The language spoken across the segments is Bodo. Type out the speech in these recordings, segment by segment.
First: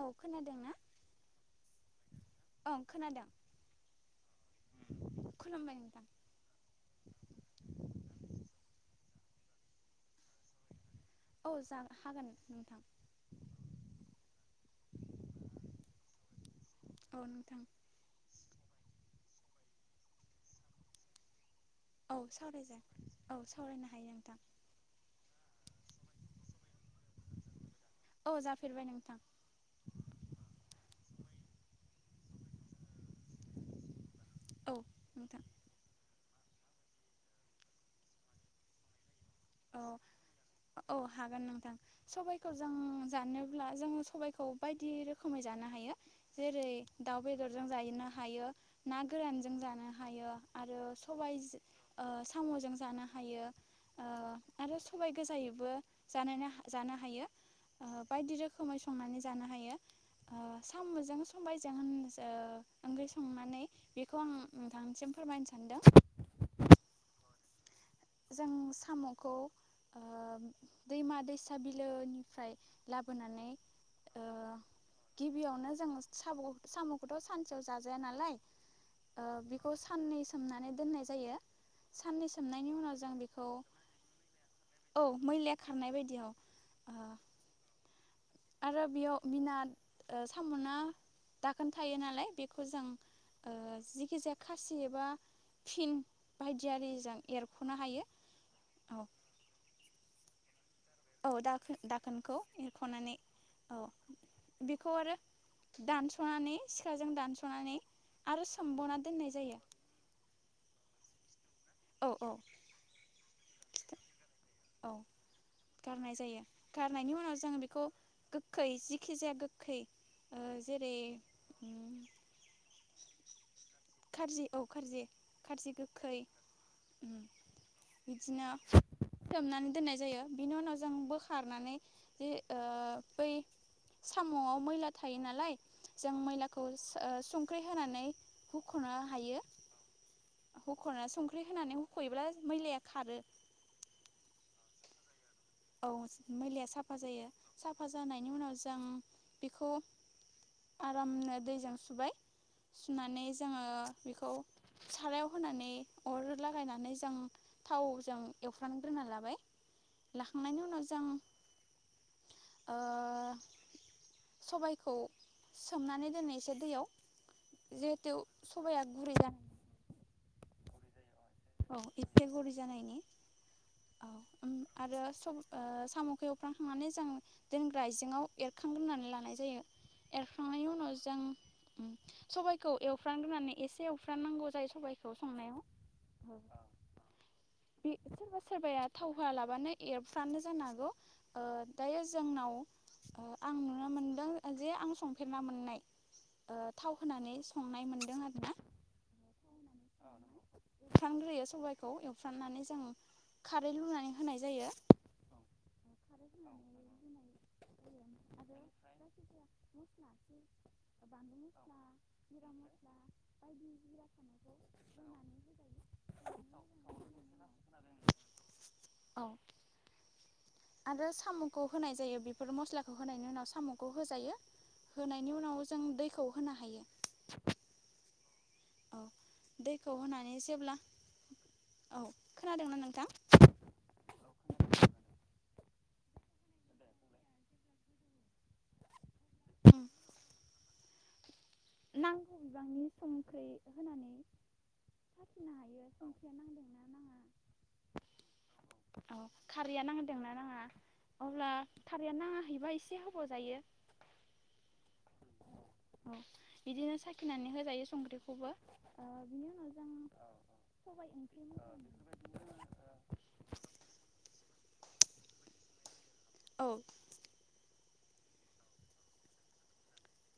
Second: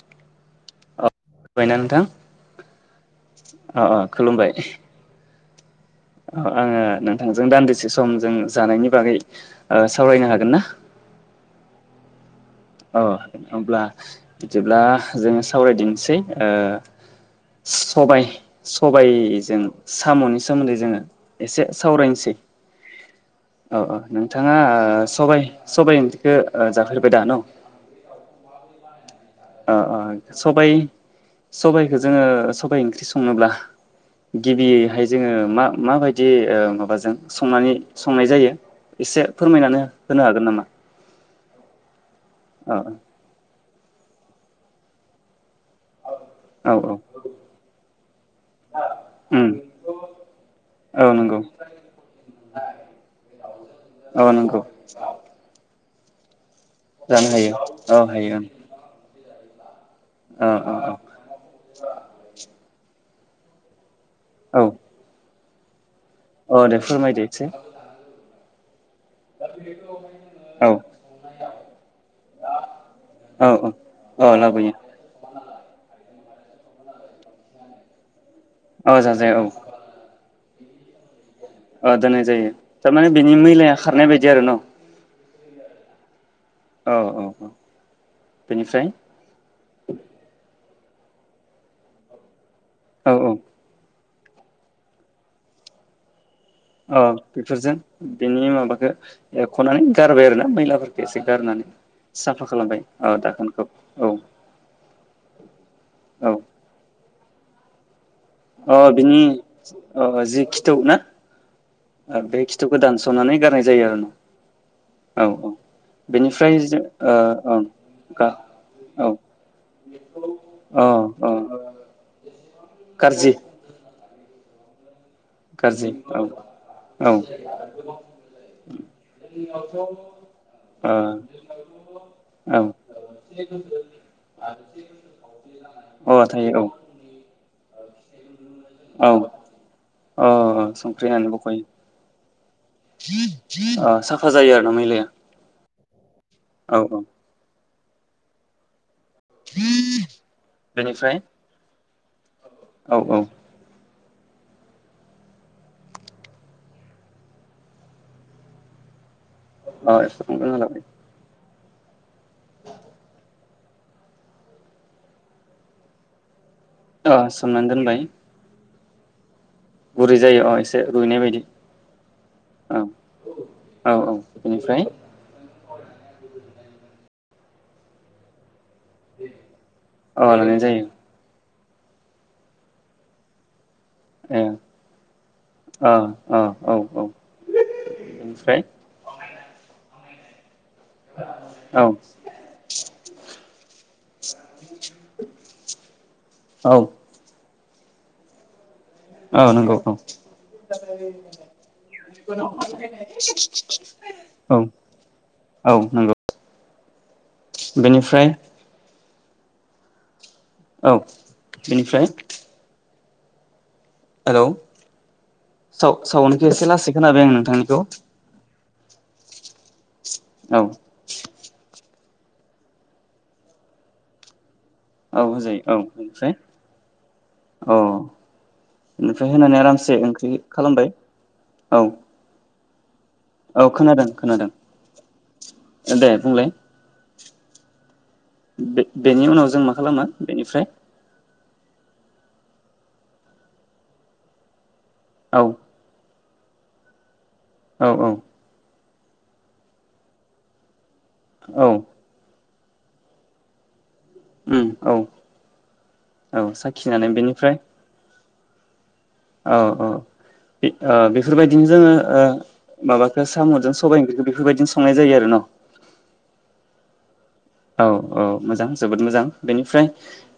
औ खोनादों ना [unintelligible] बायना नोंथां औ खोनादों अ अ खुलुमबाय। खुलुमबाय नोंथां ओ आङो नोंथांजों दान्दिसे सम जों जानायनि बागै ओ सावरायनो हागोन ना? औ जां हागोन। नोंथां औ अब्ला बिदिब्ला जोङो सावरायदिनिसै ओ औ नोंथां सबाइ सबाइ जों साम'नि सोमोन्दै जोङो एसे औ सावरायनोसै सावरायजा औ सावरायनो औ हायो नोंथां नोंथाङा ओ सबाइ सबाइ ओंख्रिखो ओ जाफेरबाय दा न'? अ जाफेरबाय नोंथां। ओ ओ सबाइ सबाइखो जोङो सबाइ ओंख्रि सं बुङोब्ला औ गिबियैहाय जोङो नोंथां मा मा बाय दि ओ माबाजों संनानै संनाय जायो एसे फोरमायनानो औ होनो हागोन नामा? औ [unintelligible] सबाइखौ जों औ जानो ब्ला जोङो सबाइखौ बायदि रोखोमै जानो हायो। जेरै औ औ दाउ बेदरजों जायोनो हायो ना उम गोरानजों जानो हायो आरो औ नंगौ सबाइजो ओ साम'जों जानो हायो ओ औ नंगौ आरो सबाइ गोजायैबो जानायनो हा जानो हायो ओ बायदि रोखोमै संनानै जानो हायो। ओ औ औ औ साम'जों सबाइजों होन जो [unintelligible] संनानै बेखौ आं औ नोंथांनिसिम फोरमायनो सानदों। औ दे फोरमायदो एदसे। जों सा साम'खौ ओ औ दैमा दैसा बिलोनिफ्राय औ लाबोनानै औ औ ओ लाबोयो गि बियावनो जों साब' साम'खौथ' सानसेयाव जाजाया नालाय। औ जाजायो ओ बेखौ साननै सो सोमनानै दोननाय जायो ओ दोननाय साननै जायो सोमनायनि उनाव सोमनानै जों बिनि बेखौ मैलाया खारनाय बायदि आरो न' औ मैलाया खारनाय बायदि औ औ औ औ आरो बेनिफ्राय बेयाव बिनाद साम'ना दाखोन थायो नालाय बे खो जों औ औ ओ जि खिजाया खासि एबा फिन औ बायदियारिजों बेफोरजों एरख'नो हायो बेनि माबखो औ एरखनाय गारबाय आरो ना मैलाफोर औ दाखो दाखोनखौ औ एरख'नानै दाखोनखौ औ बेखौ आरो औ दानस'नानै सिखाजों दानस' [unintelligible] अ बिनि अ जि खिथौ ना? औ औ बे खिथुखौ दानस'नानै गारनाय जा जायो आरो खिथा न औ गारनाय जायो जों ओ गारनायनि उनाव जोङो ओं बेखौ गा गोखै औ जिखि जाया गोखै ओ औ जेरै औ खारजि औ खारजि खारजि औ उम औ बिदिनो सोमनानै दोननाय जायो बिनि उनाव जों बोखारनानै जे ओ बै साम'आव मैला थायो नालाय जों औ अ थायो मैलाखौ औ संख्रि होनानै हुख'नो औ हायो अ हुख'ना संख्रि होनानै बोखयो हुख'योब्ला मैलाया खारो ओ सा फा जायो आरोना मैलाया? औ मैलाया औ साफा जायो साफा जानायनि उनाव जों बेखौ औ बेनिफ्राय आरामनो दैजों सु बाय औ औ सुनानै जोङो बेखौ सारायाव होनानै अर लागायनानै जों थावजों एवफ्रानग्रोना लाबाय ओ एवफ्रामगोरना लाखांनायनि लाबाय उनाव जों ओ [inaudible] सबायखौ सोमनानै दोनो ए से दैयाव अ सोमनानै दोनबाय जिहेथु सबाइया गुरै जानायनि। गुरै जायो अ एसे रुइनाय बायदि। औ [unintelligible] गुरै औ जानायनि औ आरो सब ओ साम'खो एवफ्रांखांनानै जों दोनग्रा आइजेङाव एर खांग्रोनानै लानाय जायो। अ लानाय एरखांनायनि जायो उनाव जों सबायाइखौ एवफ्रांग्रोनानै एसे एवफ्रान ए नांगौ जायो सबायखौ संनायाव अ अ औ औ बे सोरबा बेनिफ्राय सोरबाया थाव होआ लाबानो एरफ्रानो जानो हागो गौ ओ औ दायो जोंनाव ओ आं नुनो मोन्दों जे आं संफेरना मोन्नाय ओ औ थाव होनानै स संनाय मोन्दों आरोना। औ नंगौ औ एवफ्रानग्रोयो सबायखौ एवफ्राननानै जों खारै लुनानै होनाय जायो [unintelligible] औ औ नंगौ। खारै होनानै रुनाय जायो बेनिफ्राय आरो जायखिजाया मस्ला औ बानलु बेनिफ्राय? जिरा मस्ला बायदि जिरा हेलौ सानायखौ होनानै होजायो साव-सावनखौ एसे लासै खोनादों नोंथांनिखौ। औ औ आरो साम'खौ होनाय जायो बेफोर मस्लाखौ होनायनि उनाव साम'खौ होजायो। औ होनायनि होजायो उनाव औ जों दैखौ बेनिफ्राय होनो हायो। अ औ बेनिफ्राय होनानै दैखौ आरामसे होनानै ओंख्रि खालामबाय औ। खोनादों ना नोंथां? औ खोनादों खोनादों दे बुंलाय। बे-बेनि उनाव जों मा खालामो बेनिफ्राय? नांगौ बिबांनि संख्रै होनानै औ साखिनो हायो सं औ औ। औ खारैया नांदोंना नाङा अब्ला औ थारियानो नाङा एबा एसे होबाव जायो। उम औ औ सा बिदिनो साखिनानै होजायो सं देफबो औ औ ओ ओंख्रि बेफोरबायदिनो जोङो ओ माबाखौ साम'जों सबाय ओंख्रिखौ बेफोरबायदिनो संनाय जायो आरो न औ औ औ मोजां जोबोद मोजां बेनिफ्राय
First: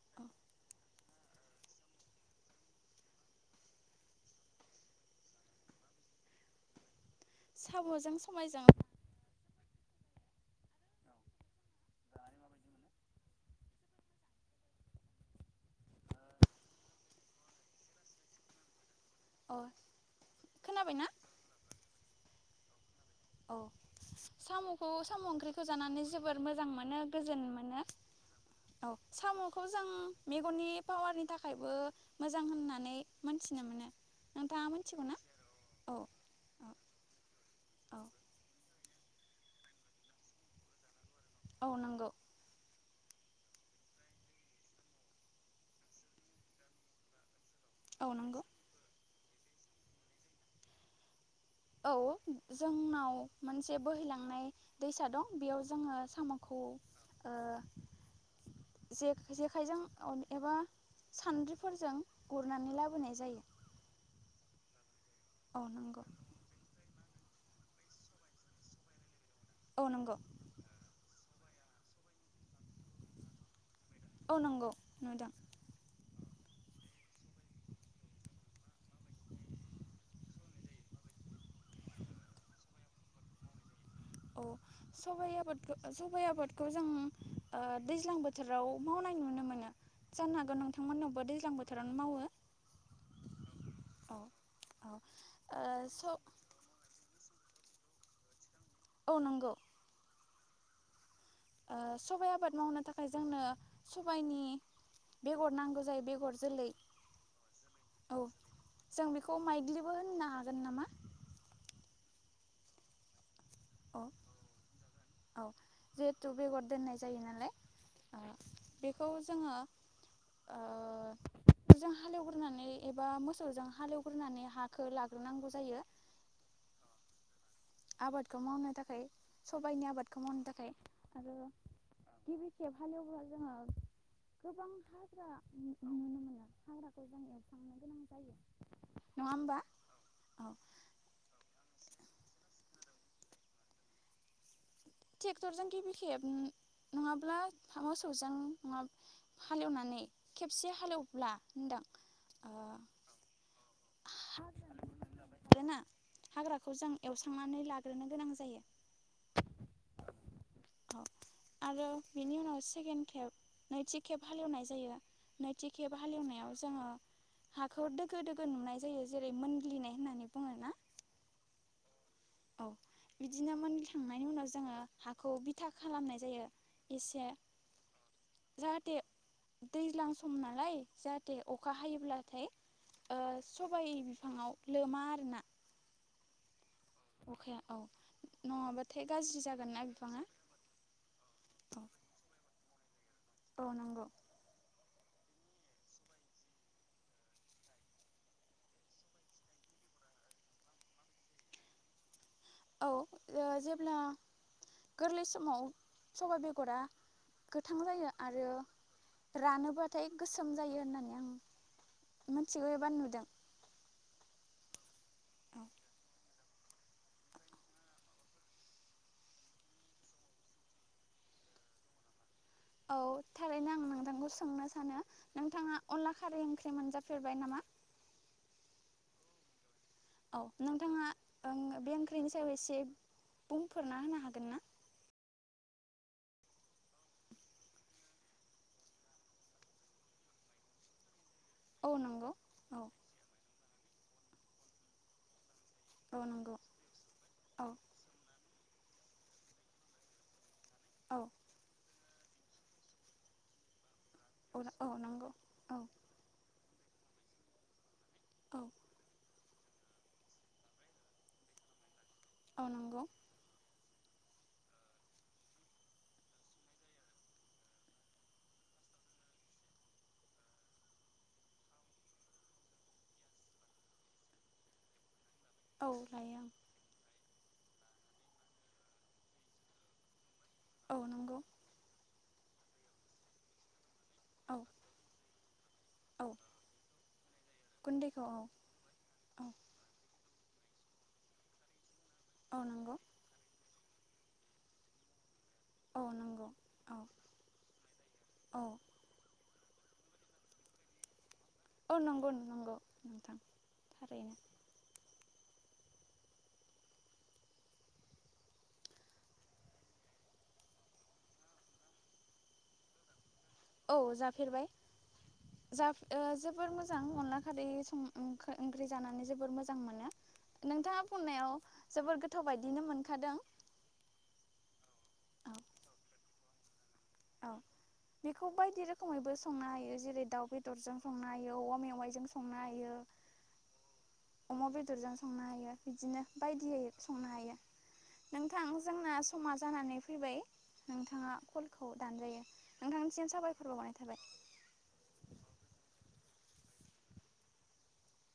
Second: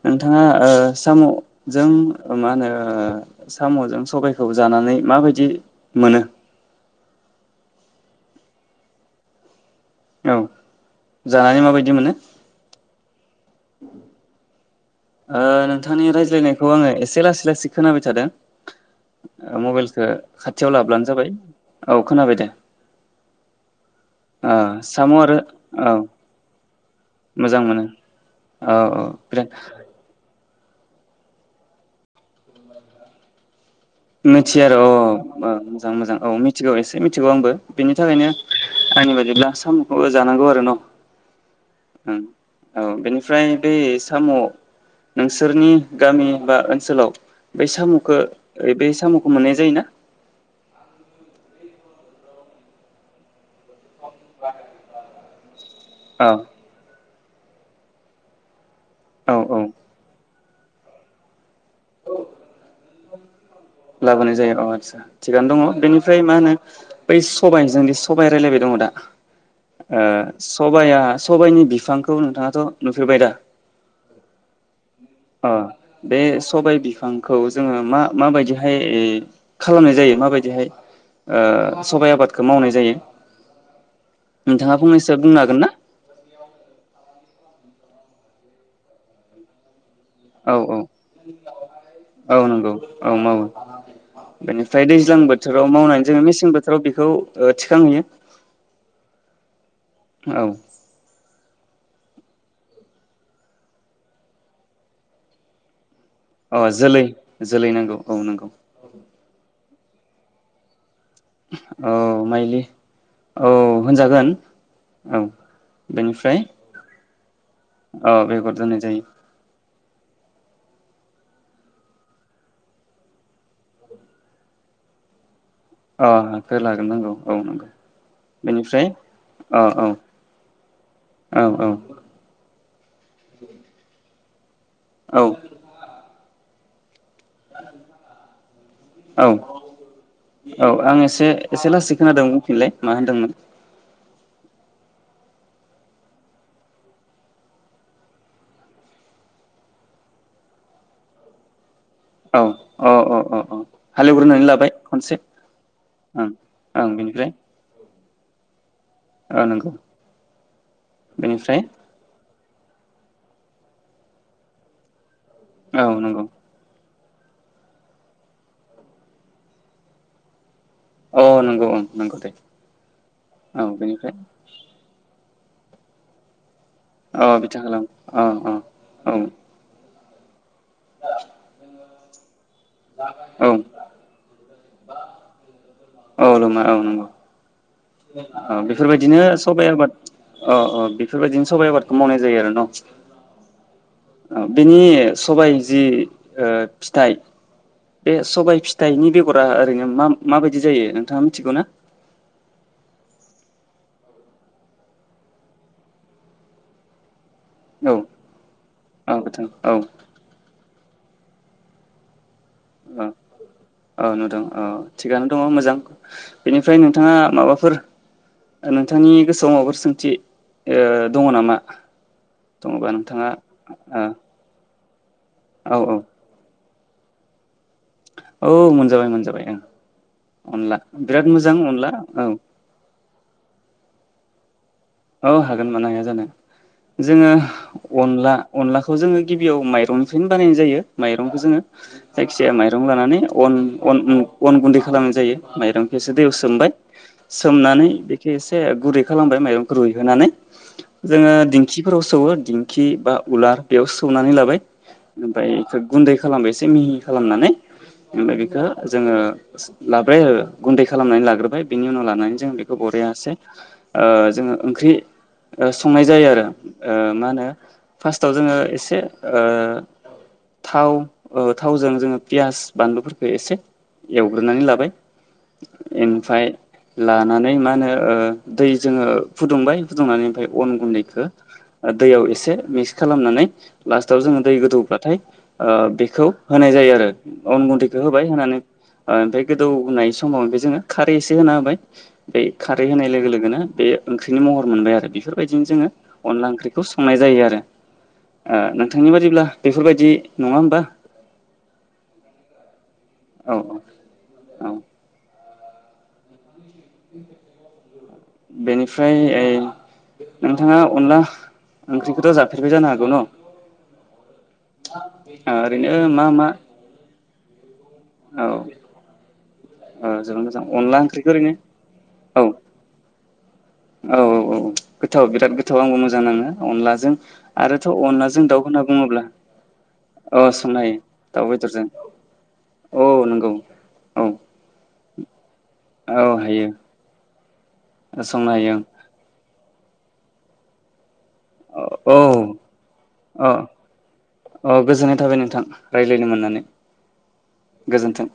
नोंथाङा ओ साम'जों ओ मा होनो साम'जों सबायखौ जानानै माबायदि मोनो? साम'जों सबायजों औ जानानै माबायदि मोनो? ओ नोंथांनि रायज्लायनायखौ आङो एसे लासै लासै खोनाबाय थादों। अ मबाइलखो खाथियाव खोनाबायना लाब्लानो जाबाय। औ खोनाबाय दे। औ ओ साम'खौ साम' आरो ओंख्रिखौ औ जानानै जोबोर मोजां [unintelligible] मोनो गोजोन मोनो औ औ बिराद साम'खौ जों मेगननि पावारनि थाखायबो मोजां होननानै मोनथिनो मोनो। मिथियो नोंथाङा आरो मिथिगौ ना अ औ मोजां मोजां औ मिथिगौ एसे मिथिगौ आंबो बेनि औ थाखायनो आंनि बादिब्ला सामखौबो जानांगौ आरो न'। औ नंगौ हम औ बेनिफ्राय बेै साम' नोंसोरनि गामि बा ओनसोलाव बै औ सामुखौ नंगौ बे बे साम'खौ मोननाय जायोना? औ जोंनाव मोनसे बोहैलांनाय दैसा दं। बेयाव जोङो औ साम'खौ औ औ जे-जेखायजों अन एबा सान्द्रिफोरजों गुरनानै लाबोनाय जायो। लाबोनाय जायो अ आतसा। थिगानो दङ औ नंगौ बेनिफ्राय मा होनो बै सबायाइजों बे सबाइ रायजलायबाय दङ दा औ ओ नंगौ सबाया सबाइनि बिफांखौ नोंथाङाथ' नुफेरबाय दा? औ नंगौ नुदों अ बे सबाय बिफांखौ जोङो मा माबायदिहाय खालामनाय जायो माबायदिहाय ओ सबाइ आबादखौ मावनाय जायो? औ नोंथाङा फंनैसो सबाइ बुंनो हागोन ना आबादखौ सबाइ आबादखौ जों ओ दैज्लां बोथोराव मावनाय नुनो मोनो। जानो हागौ औ नोंथांमोननावबो दैज्लां बोथोरावनो मावो औ औ नंगौ औ मावो औ औ बेनिफ्राय ओ दैज्लां बोथोराव स मावनानै जोङो मेसें बोथोराव बेखौ ओ थिखांहैयो औ नंगौ औ ओ सबाइ आबाद मावनो थाखाय जोंनो सबाइनि बेगर नांगौ जायो बे अ जोलै जोलै नांगौ औ नंगौ। बो होननो हागोन नामा? औ माइलि औ होनजागोन औ जिहेथु बेनिफ्राय बेगर दोननाय जायो नालाय औ ओ बेगर दोननाय जायो। बेखौ जोङो ओ जों हालेवगोरनानै एबा मोसौजों हालेवगोरनानै हाखौ लागोरनांगौ जा ओ हाखौ लागोरनांगौ। औ नंगौ आबादखौ मावनो बेनिफ्राय थाखाय औ सबायनि आबादखौ मावनो थाखाय आरो औ गिबि खेब हालेवब्ला जोङो [inaudible] गोबां औ हाग्रा नु नुनो मोनो। हाग्राखौ जों एवस्रांनो गोनां जायो नङा औ होमबा औ आं एसे एसे लासै खोनादों बुंफिनलाय मा होनदोंमोन? टेक्टरजों गिबि खेब नङाब्ला मोसौजों नङा हालेवनानै खेबसे हालेवब्ला होनदां। औ ओ औ औ औ औ हालेवग्रोनानै हाग्रा लाबाय खनसे लाग्रोना ओं हाग्राखौ ओं जों बेनिफ्राय एवस्रांनानै लाग्रोनो गोनां जायो औ नंगौ। बेनिफ्राय बिनि उनाव सेकेन्ड केब नैथि खेब हालेवनाय जायो। नैथि औ खेब नंगौ हालेवनायाव जोङो हाखौ दोखो दोखो नुनाय जायो जेरै मोनग्लिनाय होननानै बुङो ना। औ नंगौ ओं नंगौ दे औ बिदिनो औ बेनिफ्राय मोनखांनायनि उनाव जोङो हा खौ बिथा खालामनाय जायो एसे औ बिथा खालामो अ अ औ लाय जाहाथे अखा हायो अब्लाथाय ओ औ सबाय बिफाङाव लोमा आरोना औ लोमा औ नंगौ अखाया औ नङाबाथाय बेफोरबायदिनो गाज्रि सबाइ जागोन ना आबाद बिफाङा औ औ बेफोरबायदिनो सबाइ औ आबादखौ मावनाय जायो आरो न' औ नंगौ औ बेनि सबाय जि ओ फिथाइ बे सबाय फिथाइनि बेगरा ओरैनो मा माबायदि जायो नोंथाङा मिथिगौ ना औ ओ जेब्ला गोरलै समाव सबाइ बेगरा गोथां औ जायो आरो औ नोंथां औ रानोब्लाथाय गोसोम जायो होननानै मिथिबायबा औ नुदों औ नुदों औ थिगानो दङ मोजां बेनिफ्राय नोंथाङा माबाफोर नोंथांनि गोसोआव माबाफोर सोंथि ओ दङ नामा दङबा औ नोंथाङा थारैनो आं ओ नोंथांखौ सोंनो सानो औ नोंथाङा अनला खारै ओंख्रि मोनजाफेरबाय नामा? औ मोनजाबाय मोनजाबाय आं औ नोंथाङा बे औ ओंख्रिनि सायाव एसे बुंफोरना होनो हागोन ना औ हागोन मा हाया जानो जोङो अनला अनलाखौ जोङो गिबियाव माइरंनिफ्रायनो बानायनाय जायो माइरं माइरंखौ जोङो औ नंगौ जायखिजाया औ माइरं लानानै अन अन अन गुन्दै खालामनाय जायो माइरंखौ एसे औ दैयाव नंगौ सोमबाय औ सोमनानै बेखौ एसे एसे गुरै खालामबाय माइरं रुइहोनानै औ जोङो दिंखिफोराव सोवो दिंखि बा उलार बेयाव सौनानै औ लाबाय औ नंगौ ओमफ्राय औ गुन्दै खालामबायस एसे मिहि खालामनानै ओमफ्राय औ बेखौ जोङो लाबाय गुन्दै खालामनानै लाग्रोबाय बिनि उनाव ला नानै जों औ बेखौ नंगौ बरियासै ओ जोङो ओंख्रि संनाय जायो आरो ओ मा होनो फार्स्टाव जोङो ओ एसे थाव थावजों जोङो पियास बानलुफोरखौ एसे एवग्रोनानै लाबाय औ लायो ओमफ्राय आं लानानै मा नो ओ दै जोङो फुदुंबाय फुदुंनानै ओमफाय अन औ गुन्दैखौ नंगौ ओ दै एसे एसे मिक्स खालामनानै। लास्टाव जोङो दै औ गोदौब्लाथाय ओ औ बेखौ होनाय जायो आरो अन गुन्दैखौ होबाय होनानै ओ ओमफ्राय औ गोदौनाय सम समाव बे जोङो खारै एसे होना होबाय। बै औ खारै नंगौ होनाय लोगो लोगोनो बे ओंख्रिनि महर मोनबाय आरो बेफोर बेबायदिनो जोङो औ नंगौ अनला ओंख्रिखौ औ संनाय जायो आरो ओ औ नोंथांनि बादिब्ला बेफोरबायदि नङा होमबा? औ नंगौ नंगौ नोंथां औ थारैनो औ औ। बेनिफ्राय ओइ नोंथाङा अनला ओंख्रिखौथ' जाफेरबाय जानो हागौ न'? औ जा फेरबाय जा ओरैनो ओ मा मा जोबोर मोजां अनला [unintelligible] ओं ओंख औ ओंख्रि जानानै जोबोर मोजां औ मोनो जोबोद मोजां अनला नोंथाङा ओंख्रिखौ ओरैनो बुंनायाव जोबोर औ गोथाव बायदिनो मोनखादों। औ औ औ गोथाव औ बिराद गोथाव आंबो मोजां नाङो अनला औ बेखौ बायदि बुङोब्ला रोखोमैबो संनो हायो जेरै अ दाउ हायो बेदरजों संनो दाउ हायो औवा बेदरजों मेवाइजों संनो हायो औ नंगौ औ अमा बेदरजों संनो हायो बिदिनो औ हायो बायदियै संनो हायो संनो नोंथां हायो जोंना समाज जानानै फैबाय नोंथाङा खौ औ दानजायो नोंथांनिसिम अ साबायखर बावनाय थाबाय। गोलायनो मोननानै गोजोन्थों।